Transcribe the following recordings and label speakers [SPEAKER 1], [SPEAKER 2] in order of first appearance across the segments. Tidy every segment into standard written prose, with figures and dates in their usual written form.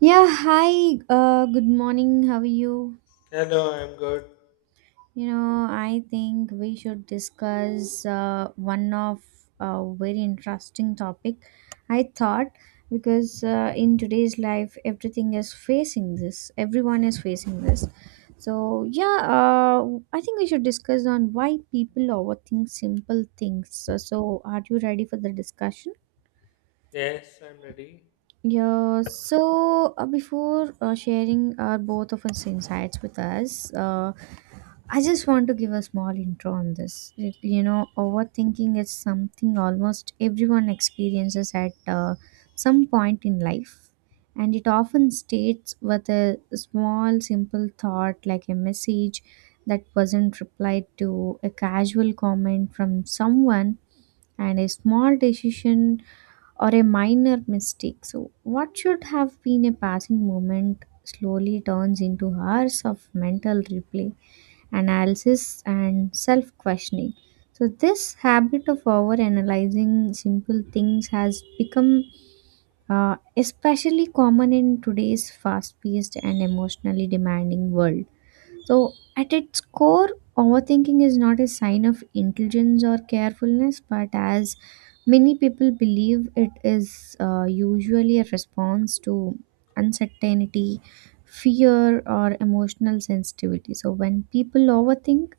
[SPEAKER 1] Yeah, hi. Good morning. How are you?
[SPEAKER 2] Hello, I'm good.
[SPEAKER 1] You know, I think we should discuss one of a very interesting topic. I thought because in today's life, everything is facing this. Everyone is facing this. So yeah, I think we should discuss on why people overthink simple things. So, are you ready for the discussion?
[SPEAKER 2] Yes, I'm ready.
[SPEAKER 1] Yeah, so before Sharing our both of us insights with us, I just want to give a small intro on this. You know, overthinking is something almost everyone experiences at some point in life, and it often states with a small, simple thought like a message that wasn't replied to, a casual comment from someone, and a small decision or a minor mistake. So, what should have been a passing moment slowly turns into hours of mental replay, analysis, and self questioning. So, this habit of over analyzing simple things has become especially common in today's fast paced and emotionally demanding world. So, at its core, overthinking is not a sign of intelligence or carefulness, but as many people believe, it is usually a response to uncertainty, fear, or emotional sensitivity. So, when people overthink,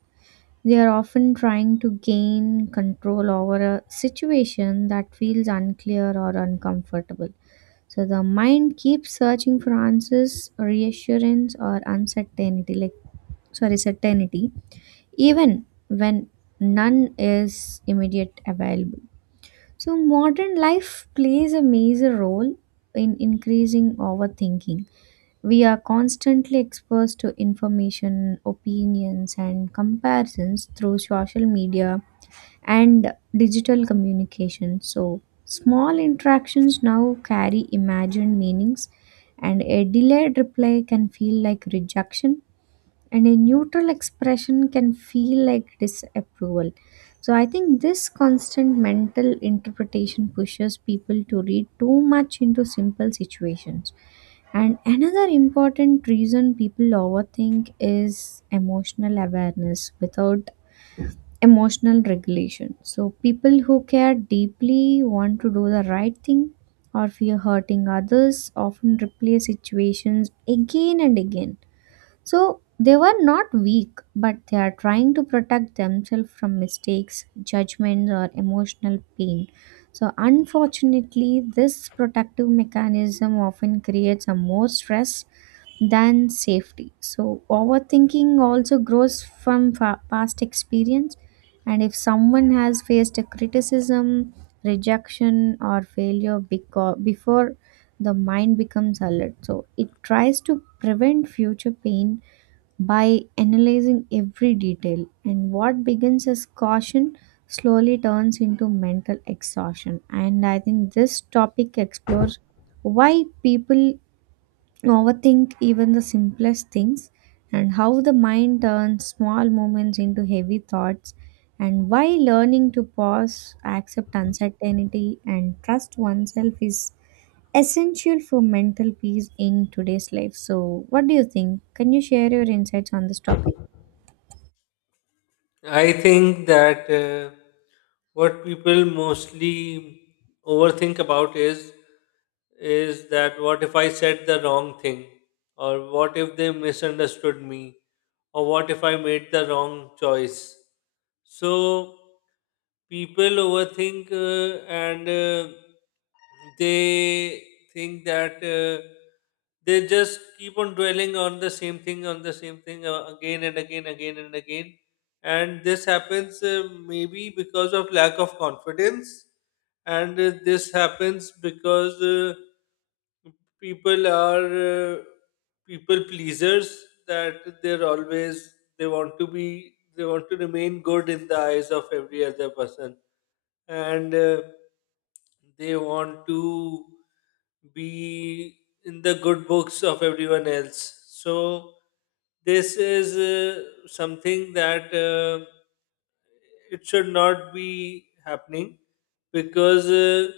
[SPEAKER 1] they are often trying to gain control over a situation that feels unclear or uncomfortable. So the mind keeps searching for answers, reassurance, or uncertainty. Like sorry certainty even when none is immediate available. So modern life plays a major role in increasing overthinking. We are constantly exposed to information, opinions and comparisons through social media and digital communication. So small interactions now carry imagined meanings, and a delayed reply can feel like rejection, and a neutral expression can feel like disapproval. So I think this constant mental interpretation pushes people to read too much into simple situations. And another important reason people overthink is emotional awareness without emotional regulation. So people who care deeply want to do the right thing or fear hurting others often replay situations again and again. So they were not weak, but they are trying to protect themselves from mistakes, judgments, or emotional pain. So, unfortunately, this protective mechanism often creates a more stress than safety. So, overthinking also grows from past experience. And if someone has faced a criticism, rejection, or failure before the mind becomes alert, so it tries to prevent future pain by analyzing every detail, and what begins as caution slowly turns into mental exhaustion. And I think this topic explores why people overthink even the simplest things, and how the mind turns small moments into heavy thoughts, and why learning to pause accept uncertainty and trust oneself is essential for mental peace in today's life. So what do you think? Can you share your insights on this topic?
[SPEAKER 2] I think that what people mostly overthink about is that what if I said the wrong thing, or what if they misunderstood me, or what if I made the wrong choice. So people overthink and they think that they just keep on dwelling on the same thing again and again again and again. And this happens maybe because of lack of confidence, and this happens because people are uh, people pleasers, that they want to remain good in the eyes of every other person, and they want to be in the good books of everyone else. So this is something that it should not be happening because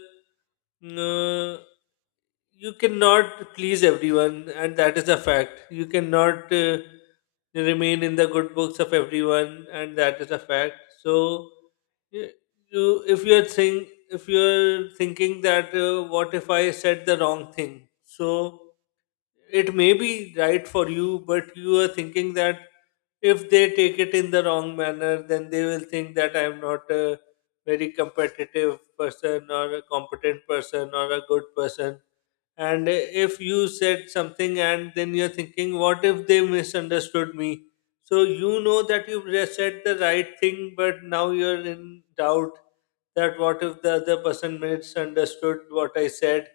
[SPEAKER 2] uh, you cannot please everyone, and that is a fact. You cannot remain in the good books of everyone, and that is a fact. So, you, you if you're think if you're thinking that what if I said the wrong thing, so it may be right for you, but you are thinking that if they take it in the wrong manner, then they will think that I'm not a very competitive person, or a competent person, or a good person. And if you said something and then you're thinking, what if they misunderstood me? So you know that you've just said the right thing, but now you're in doubt that what if the other person misunderstood what I said.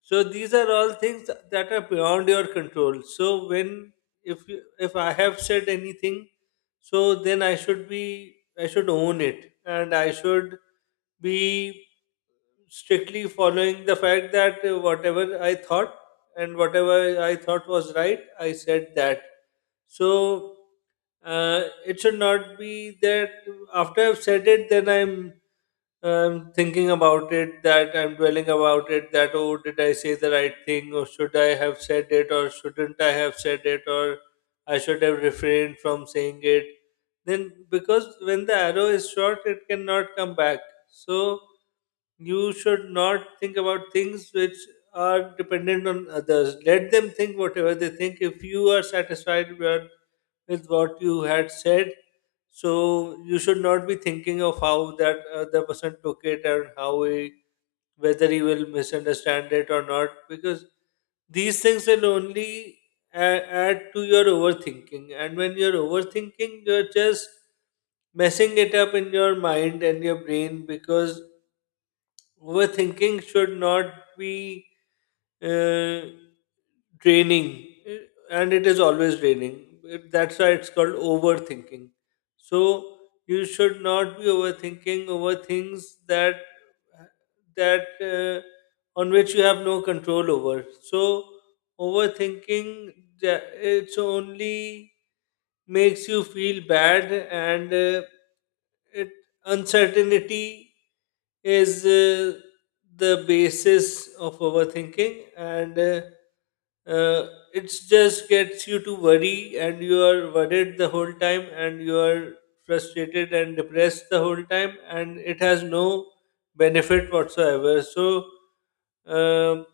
[SPEAKER 2] So these are all things that are beyond your control. So when if you, if I have said anything, so then I should own it and I should be strictly following the fact that whatever I thought and whatever I thought was right, I said that. So it should not be that after I've said it, then I'm thinking about it, that I'm dwelling about it, that oh, did I say the right thing, or should I have said it, or shouldn't I have said it, or I should have refrained from saying it. Then, because when the arrow is shot, it cannot come back. So, you should not think about things which are dependent on others. Let them think whatever they think. If you are satisfied with what you had said, so you should not be thinking of how that other person took it, and how he, whether he will misunderstand it or not, because these things will only add to your overthinking. And when you're overthinking, you're just messing it up in your mind and your brain, because overthinking should not be uh, draining, and it is always draining. That's why it's called overthinking. So you should not be overthinking over things that that uh, on which you have no control over. So overthinking, ja- it's only makes you feel bad. And it, uncertainty is the basis of overthinking, and uh, it just gets you to worry, and you are worried the whole time, and you are frustrated and depressed the whole time, and it has no benefit whatsoever. So um,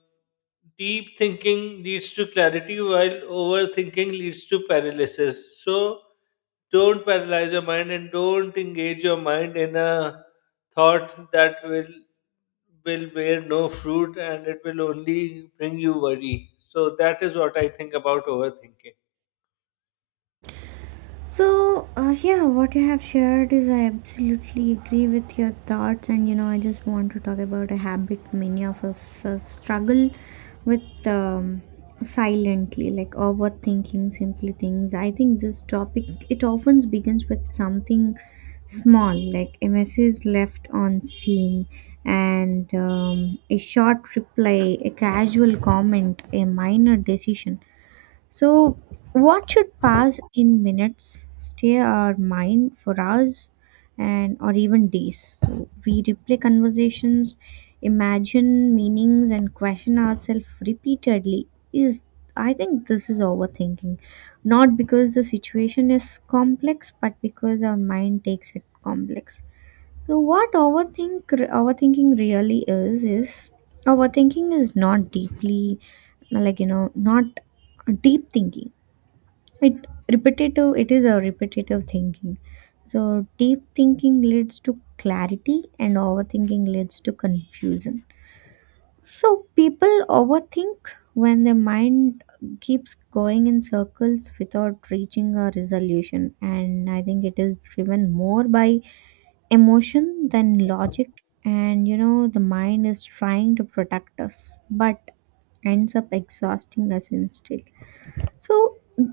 [SPEAKER 2] deep thinking leads to clarity while overthinking leads to paralysis. So don't paralyze your mind, and don't engage your mind in a thought that will bear no fruit, and it will only bring you worry. So that is what I think about overthinking.
[SPEAKER 1] So, yeah, what you have shared is I absolutely agree with your thoughts, and you know, I just want to talk about a habit many of us struggle with silently, like overthinking simple things. I think this topic it often begins with something small, like a message left on scene, and a short reply, a casual comment, a minor decision. So, what should pass in minutes, stay our mind for hours, and or even days? So, we replay conversations, imagine meanings, and question ourselves repeatedly. Is I think this is overthinking, not because the situation is complex, but because our mind takes it complex. So what overthinking really is overthinking is not deeply like you know not deep thinking. It repetitive it is a repetitive thinking. So deep thinking leads to clarity and overthinking leads to confusion. So people overthink when their mind keeps going in circles without reaching a resolution, and I think it is driven more by emotion than logic, and you know the mind is trying to protect us but ends up exhausting us instead. So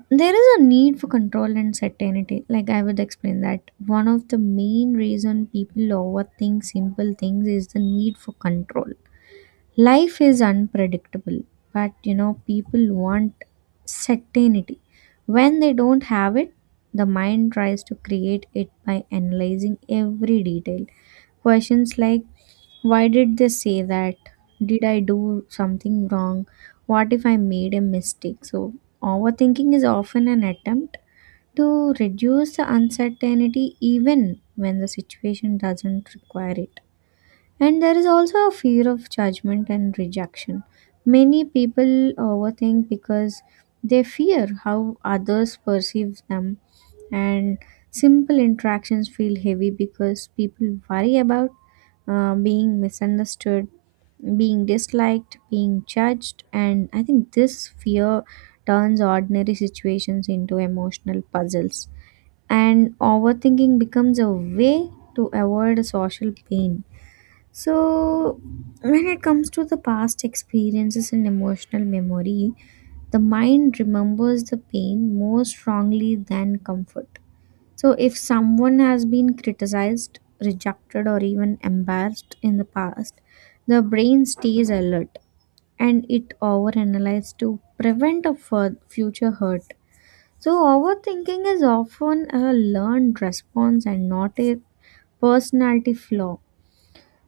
[SPEAKER 1] there is a need for control and certainty. Like I would explain that one of the main reason people overthink simple things is the need for control. Life is unpredictable, but you know, people want certainty. When they don't have it, the mind tries to create it by analyzing every detail. Questions like why did they say that? Did I do something wrong? What if I made a mistake? So, overthinking is often an attempt to reduce the uncertainty even when the situation doesn't require it. And there is also a fear of judgment and rejection. Many people overthink because they fear how others perceive them, and simple interactions feel heavy because people worry about being misunderstood, being disliked, being judged, and I think this fear turns ordinary situations into emotional puzzles. And overthinking becomes a way to avoid social pain. So, when it comes to the past experiences and emotional memory, the mind remembers the pain more strongly than comfort. So, if someone has been criticized, rejected, or even embarrassed in the past, the brain stays alert and it overanalyzes to prevent a future hurt. So, overthinking is often a learned response and not a personality flaw.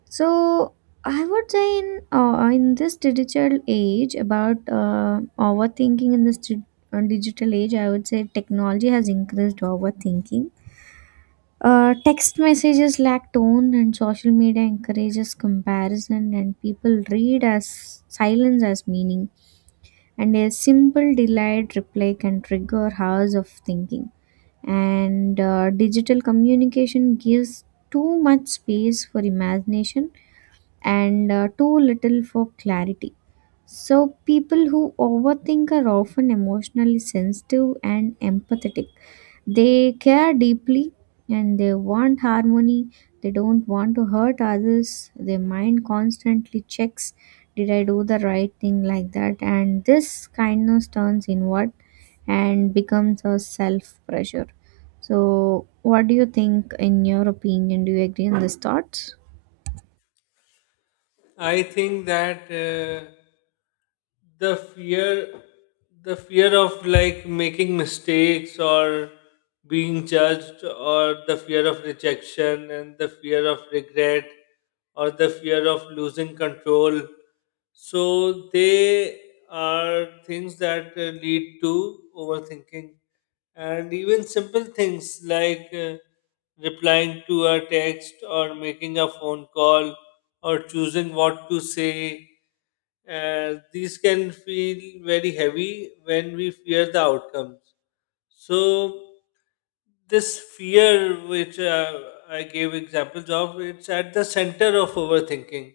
[SPEAKER 1] So I would say in this digital age about overthinking in this digital age, I would say technology has increased overthinking. Text messages lack tone, and social media encourages comparison, and people read as silence as meaning. And a simple delayed reply can trigger hours of thinking. And digital communication gives too much space for imagination and too little for clarity. So, people who overthink are often emotionally sensitive and empathetic. They care deeply and they want harmony. They don't want to hurt others. Their mind constantly checks did I do the right thing like that? And this kindness turns inward and becomes a self pressure. So, what do you think, in your opinion? Do you agree on these thoughts?
[SPEAKER 2] I think that the fear, the fear of like making mistakes, or being judged, or the fear of rejection, and the fear of regret, or the fear of losing control. So they are things that lead to overthinking. And even simple things like replying to a text, or making a phone call, or choosing what to say, these can feel very heavy when we fear the outcomes. So this fear, which I gave examples of, it's at the center of overthinking.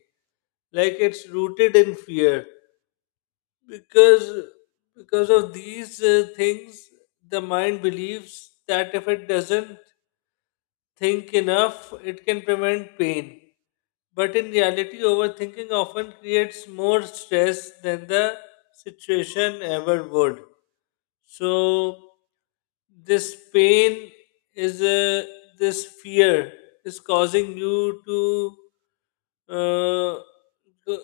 [SPEAKER 2] Like it's rooted in fear, because because of these things, the mind believes that if it doesn't think enough, it can prevent pain. But in reality, overthinking often creates more stress than the situation ever would. So, this pain is a, this fear is causing you to uh,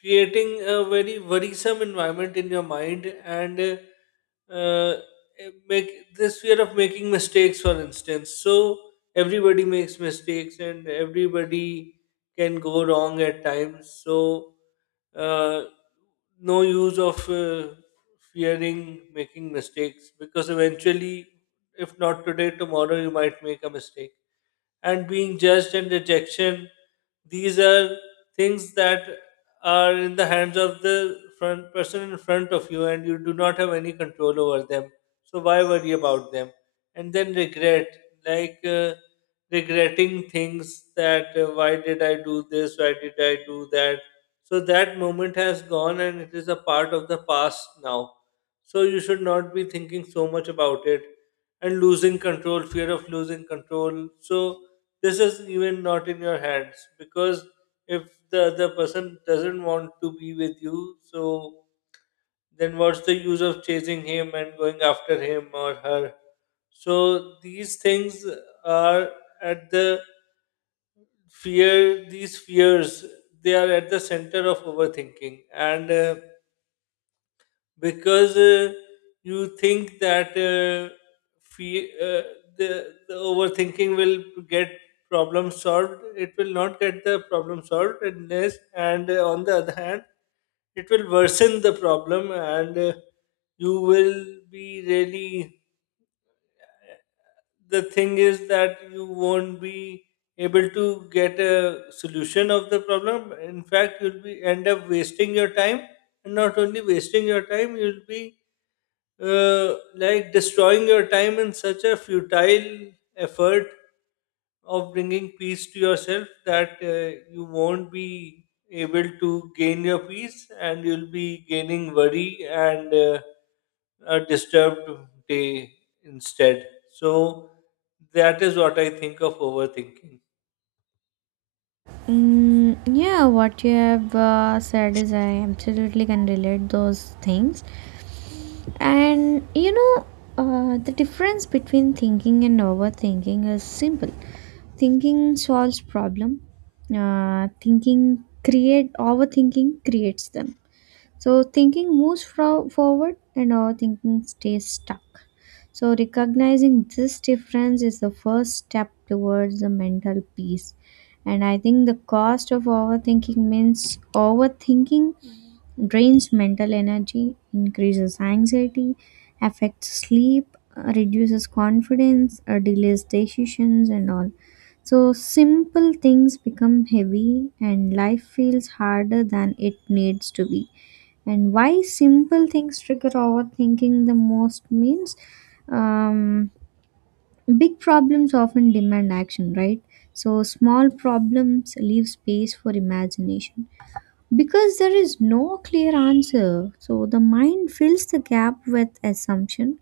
[SPEAKER 2] creating a very worrisome environment in your mind. And make this fear of making mistakes, for instance. So everybody makes mistakes, and everybody can go wrong at times. So uh, no use of fearing making mistakes, because eventually, if not today, tomorrow you might make a mistake. And being judged and rejection, these are things that are in the hands of the front person in front of you, and you do not have any control over them. So why worry about them? And then regret, like. Uh, regretting things that why did I do this, why did I do that. So that moment has gone, and it is a part of the past now. So you should not be thinking so much about it. And losing control, fear of losing control. So this is even not in your hands, because if the other person doesn't want to be with you, so then what's the use of chasing him and going after him or her? So these things are at these fears, they are at the center of overthinking. And because you think that fe- uh, the overthinking will get problem solved. It will not get the problem solved, and yes, and on the other hand it will worsen the problem. And you will be really, the thing is that you won't be able to get a solution of the problem. In fact, you'll be end up wasting your time, and not only wasting your time, you'll be like destroying your time in such a futile effort of bringing peace to yourself, that you won't be able to gain your peace, and you'll be gaining worry, and a disturbed day instead. So, that is what I think of overthinking.
[SPEAKER 1] Mm, yeah, what you have said is I absolutely can relate those things. And you know, the difference between thinking and overthinking is simple. Thinking solves problem. Thinking create Overthinking creates them. So thinking moves forward and overthinking stays stuck. So, recognizing this difference is the first step towards the mental peace. And I think the cost of overthinking means overthinking drains mental energy, increases anxiety, affects sleep, reduces confidence, delays decisions, and all. So, simple things become heavy, and life feels harder than it needs to be. And why simple things trigger overthinking the most means um, big problems often demand action right? So small problems leave space for imagination because there is no clear answer, so the mind fills the gap with assumption,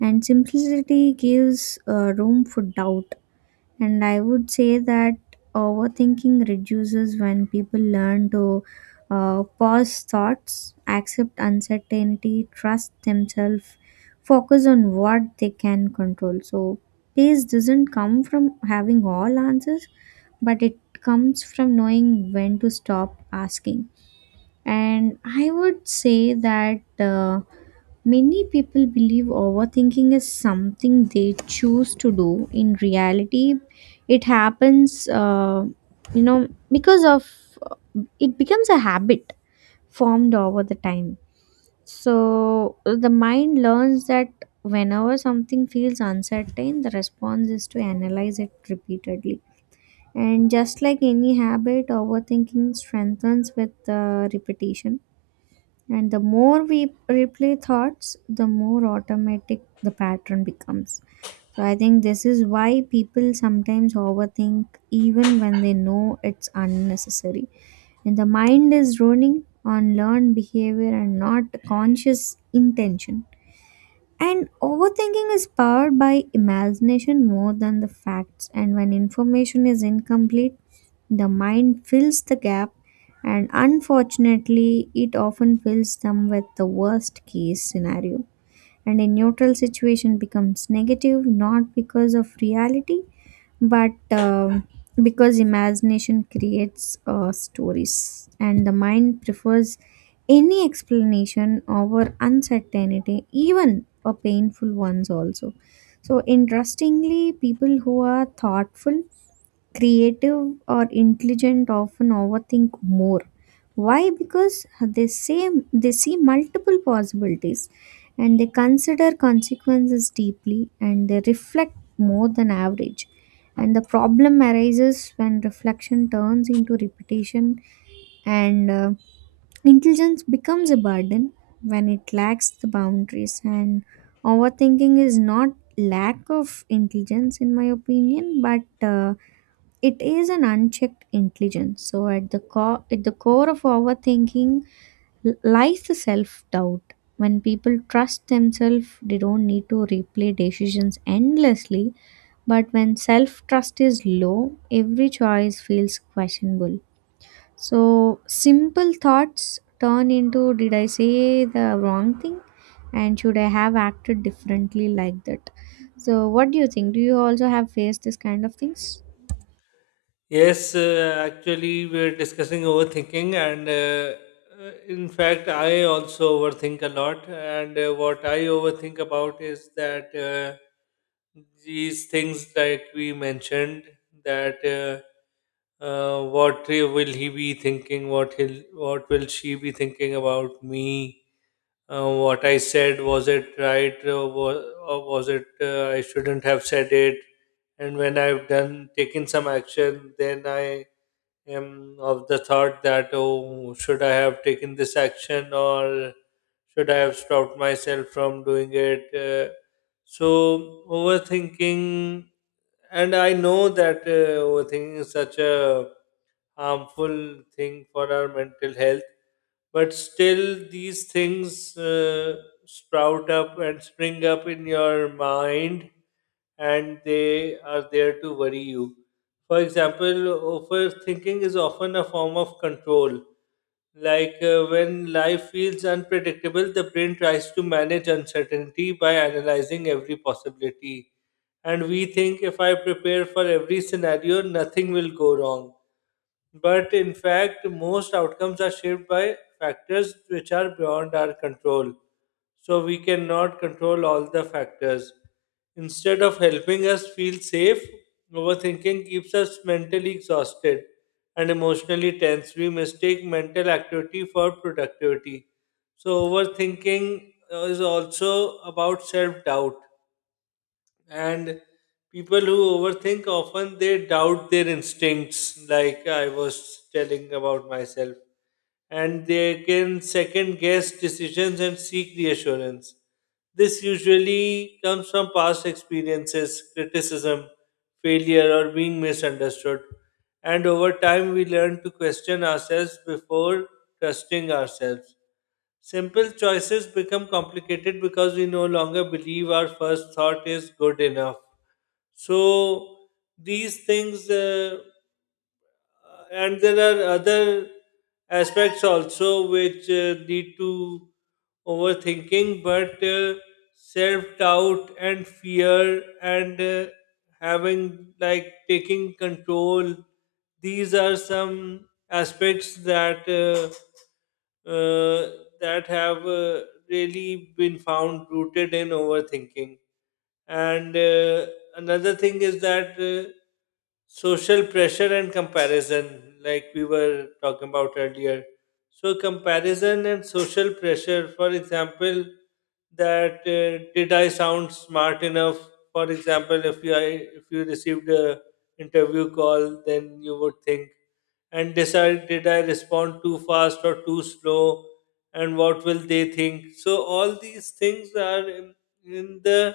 [SPEAKER 1] and simplicity gives room for doubt. And I would say that overthinking reduces when people learn to pause thoughts, accept uncertainty, trust themselves, focus on what they can control. So, peace doesn't come from having all answers, but it comes from knowing when to stop asking. And I would say that. Many people believe overthinking is something they choose to do. In reality, it happens, you know, because of it becomes a habit formed over the time. So the mind learns that whenever something feels uncertain, the response is to analyze it repeatedly. And just like any habit, overthinking strengthens with repetition, and the more we replay thoughts, the more automatic the pattern becomes. So I think this is why people sometimes overthink even when they know it's unnecessary. And the mind is running on learned behavior and not conscious intention. And overthinking is powered by imagination more than the facts. And when information is incomplete, the mind fills the gap, and unfortunately, it often fills them with the worst case scenario. And a neutral situation becomes negative not because of reality, but because imagination creates stories, and the mind prefers any explanation over uncertainty, even a painful ones also. So interestingly, people who are thoughtful creative or intelligent often overthink more. Why? Because they say they see multiple possibilities, and they consider consequences deeply, and they reflect more than average, and the problem arises when reflection turns into repetition, and intelligence becomes a burden when it lacks the boundaries, and overthinking is not lack of intelligence in my opinion, but it is an unchecked intelligence. So at the core of overthinking lies the self-doubt. When people trust themselves, they don't need to replay decisions endlessly. But when self-trust is low, every choice feels questionable. So simple thoughts turn into did I say the wrong thing? And should I have acted differently like that? So what do you think? Do you also have faced this kind of things?
[SPEAKER 2] Yes, actually, we're discussing overthinking, and in fact, I also overthink a lot. And what I overthink about is that these things, like we mentioned, that what will he be thinking? What will she be thinking about me? Uh, what I said, was it right, or was it, I shouldn't have said it. And when I've done taken some action, then I am of the thought that oh, should I have taken this action, or should I have stopped myself from doing it. So overthinking, and I know that overthinking is such a harmful thing for our mental health, but still these things sprout up and spring up in your mind, and they are there to worry you. For example, overthinking is often a form of control. Like when life feels unpredictable, the brain tries to manage uncertainty by analyzing every possibility, and we think if I prepare for every scenario, nothing will go wrong. But in fact, most outcomes are shaped by factors which are beyond our control. So we cannot control all the factors. Instead of helping us feel safe, overthinking keeps us mentally exhausted and emotionally tense. We mistake mental activity for productivity. So overthinking is also about self doubt, and people who overthink often, they doubt their instincts, like I was telling about myself. And they can second guess decisions and seek reassurance. This usually comes from past experiences, criticism, failure, or being misunderstood. And over time we learn to question ourselves before trusting ourselves. Simple choices become complicated because we no longer believe our first thought is good enough. So these things, and there are other aspects also which lead to overthinking, but self doubt, and fear, and having like taking control. These are some aspects that uh, that have really been found rooted in overthinking. And another thing is that. Social pressure and comparison, like we were talking about earlier. So comparison and social pressure, for example, that did I sound smart enough? For example, if if you received a interview call, then you would think and decide, did I respond too fast or too slow, and what will they think. So all these things are in the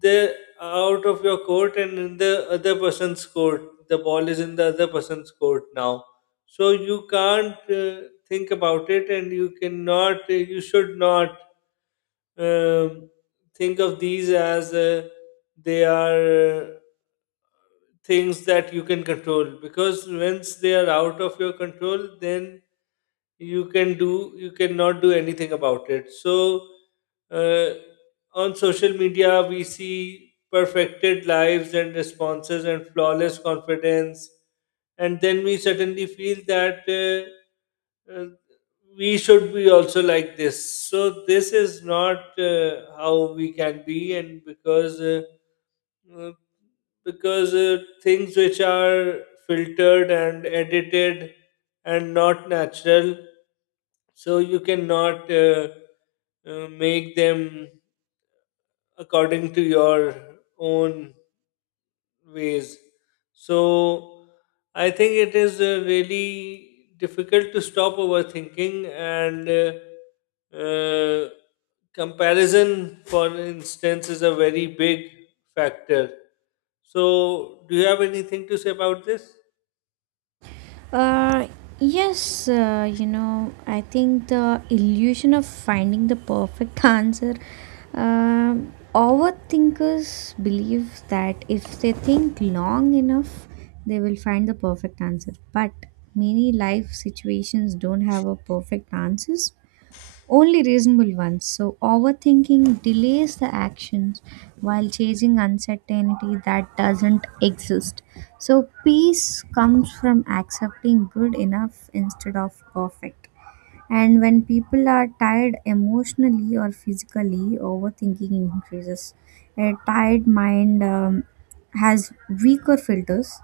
[SPEAKER 2] the out of your court, and in the other person's court. The ball is in the other person's court now. So you can't think about it, and you should not um, think of these as they are things that you can control, because once they are out of your control, then you cannot do anything about it. So uh, on social media we see perfected lives and responses and flawless confidence, and then we suddenly feel that uh, we should be also like this. So this is not how we can be, and because uh, things which are filtered and edited and not natural, so you cannot make them according to your own ways. So I think it is really difficult to stop overthinking, and comparison, for instance, is a very big factor. So, do you have anything to say about this?
[SPEAKER 1] Uh, yes, you know, I think the illusion of finding the perfect answer. Overthinkers believe that if they think long enough, they will find the perfect answer. But many life situations don't have a perfect answers, only reasonable ones. So, overthinking delays the actions while chasing uncertainty that doesn't exist. So, peace comes from accepting good enough instead of perfect. And when people are tired emotionally or physically, overthinking increases. A tired mind has weaker filters.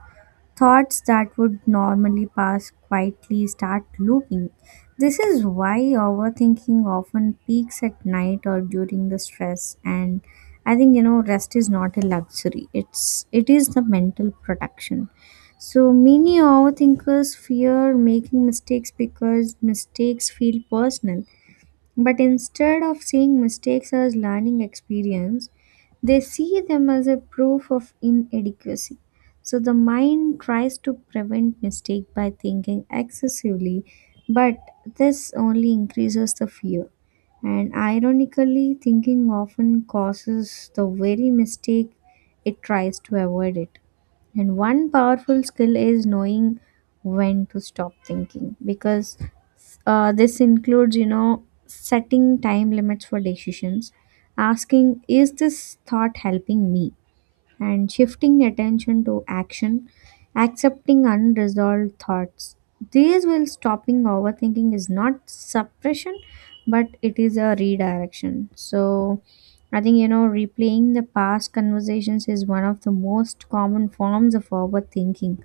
[SPEAKER 1] Thoughts that would normally pass quietly start looping. This is why overthinking often peaks at night or during the stress. And I think you know rest is not a luxury. It is the mental protection. So many overthinkers fear making mistakes because mistakes feel personal, but instead of seeing mistakes as learning experience, they see them as a proof of inadequacy. So the mind tries to prevent mistake by thinking excessively, but this only increases the fear. And ironically, thinking often causes the very mistake it tries to avoid it. And one powerful skill is knowing when to stop thinking because this includes, you know, setting time limits for decisions, asking, is this thought helping me? And shifting attention to action, accepting unresolved thoughts. These will stopping overthinking is not suppression, but it is a redirection. So I think, you know, replaying the past conversations is one of the most common forms of overthinking,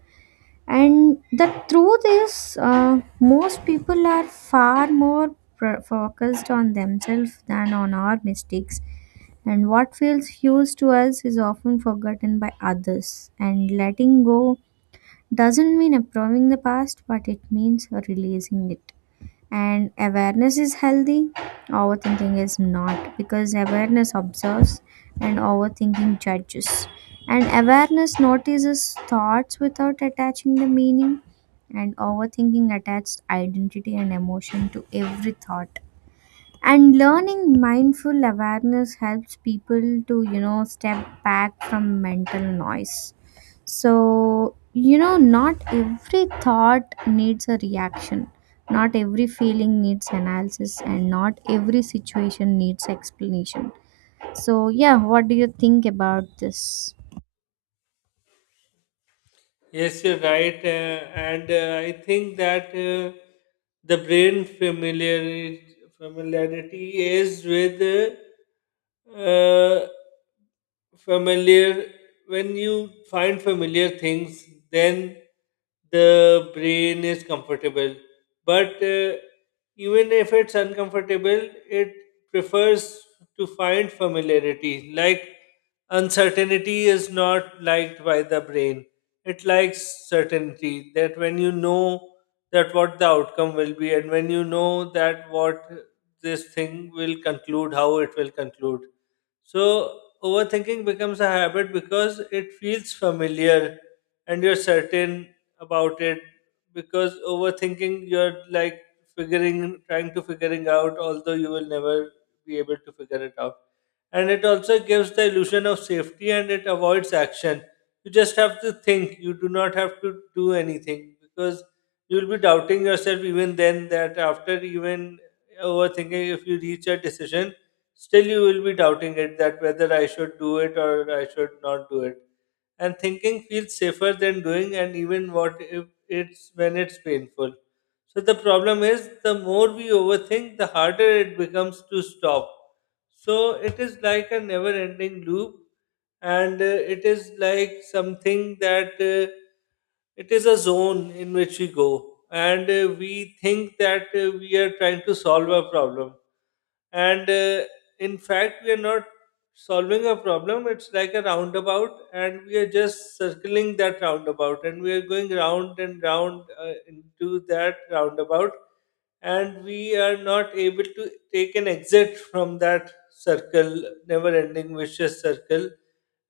[SPEAKER 1] and the truth is most people are far more focused on themselves than on our mistakes, and what feels huge to us is often forgotten by others, and letting go doesn't mean approving the past but it means releasing it. And awareness is healthy. Overthinking is not because awareness observes and overthinking judges, and awareness notices thoughts without attaching the meaning, and overthinking attaches identity and emotion to every thought, and learning mindful awareness helps people to you know step back from mental noise. So you know not every thought needs a reaction, not every feeling needs analysis, and not every situation needs explanation. So yeah, what do you think about this?
[SPEAKER 2] Yes, you're right. And I think that the brain familiarity, familiarity is with familiar, when you find familiar things, then the brain is comfortable. But even if it's uncomfortable, it prefers to find familiarity. Like uncertainty is not liked by the brain. It likes certainty, that when you know that what the outcome will be, and when you know that what this thing will conclude, how it will conclude. So overthinking becomes a habit because it feels familiar, and you're certain about it, because overthinking you're like figuring trying to figuring out, although you will never be able to figure it out. And it also gives the illusion of safety, and it avoids action. You just have to think. You do not have to do anything, because you'll be doubting yourself even then, that after even overthinking, if you reach a decision, still you will be doubting it, that whether I should do it or I should not do it. And thinking feels safer than doing, and even what if it's when it's painful. So the problem is the more we overthink, the harder it becomes to stop. So it is like a never ending loop, and it is like something that it is a zone in which we go, and we think that we are trying to solve a problem, and in fact we are not solving a problem. It's like a roundabout, and we are just circling that roundabout, and we are going round and round into that roundabout, and we are not able to take an exit from that circle, never ending vicious circle.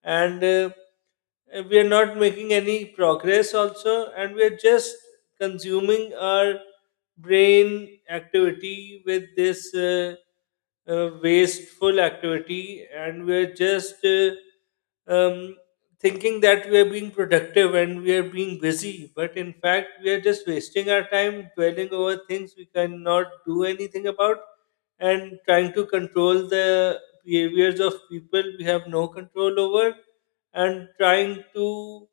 [SPEAKER 2] And we are not making any progress also, and we are just consuming our brain activity with this wasteful activity, and we are just um, thinking that we are being productive and we are being busy, but in fact we are just wasting our time, dwelling over things we cannot do anything about, and trying to control the behaviors of people we have no control over, and trying to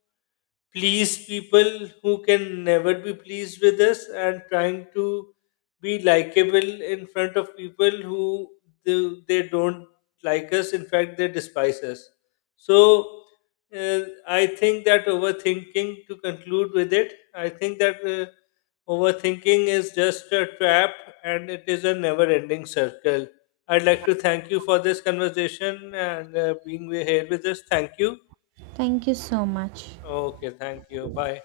[SPEAKER 2] please people who can never be pleased with us, and trying to be likable in front of people who they don't like us, in fact they despise us. So uh, I think that overthinking, to conclude with it, I think that overthinking is just a trap, and it is a never ending circle. I'd like to thank you for this conversation, and being here with us. Thank you.
[SPEAKER 1] Thank you so much.
[SPEAKER 2] Okay, thank you. Bye.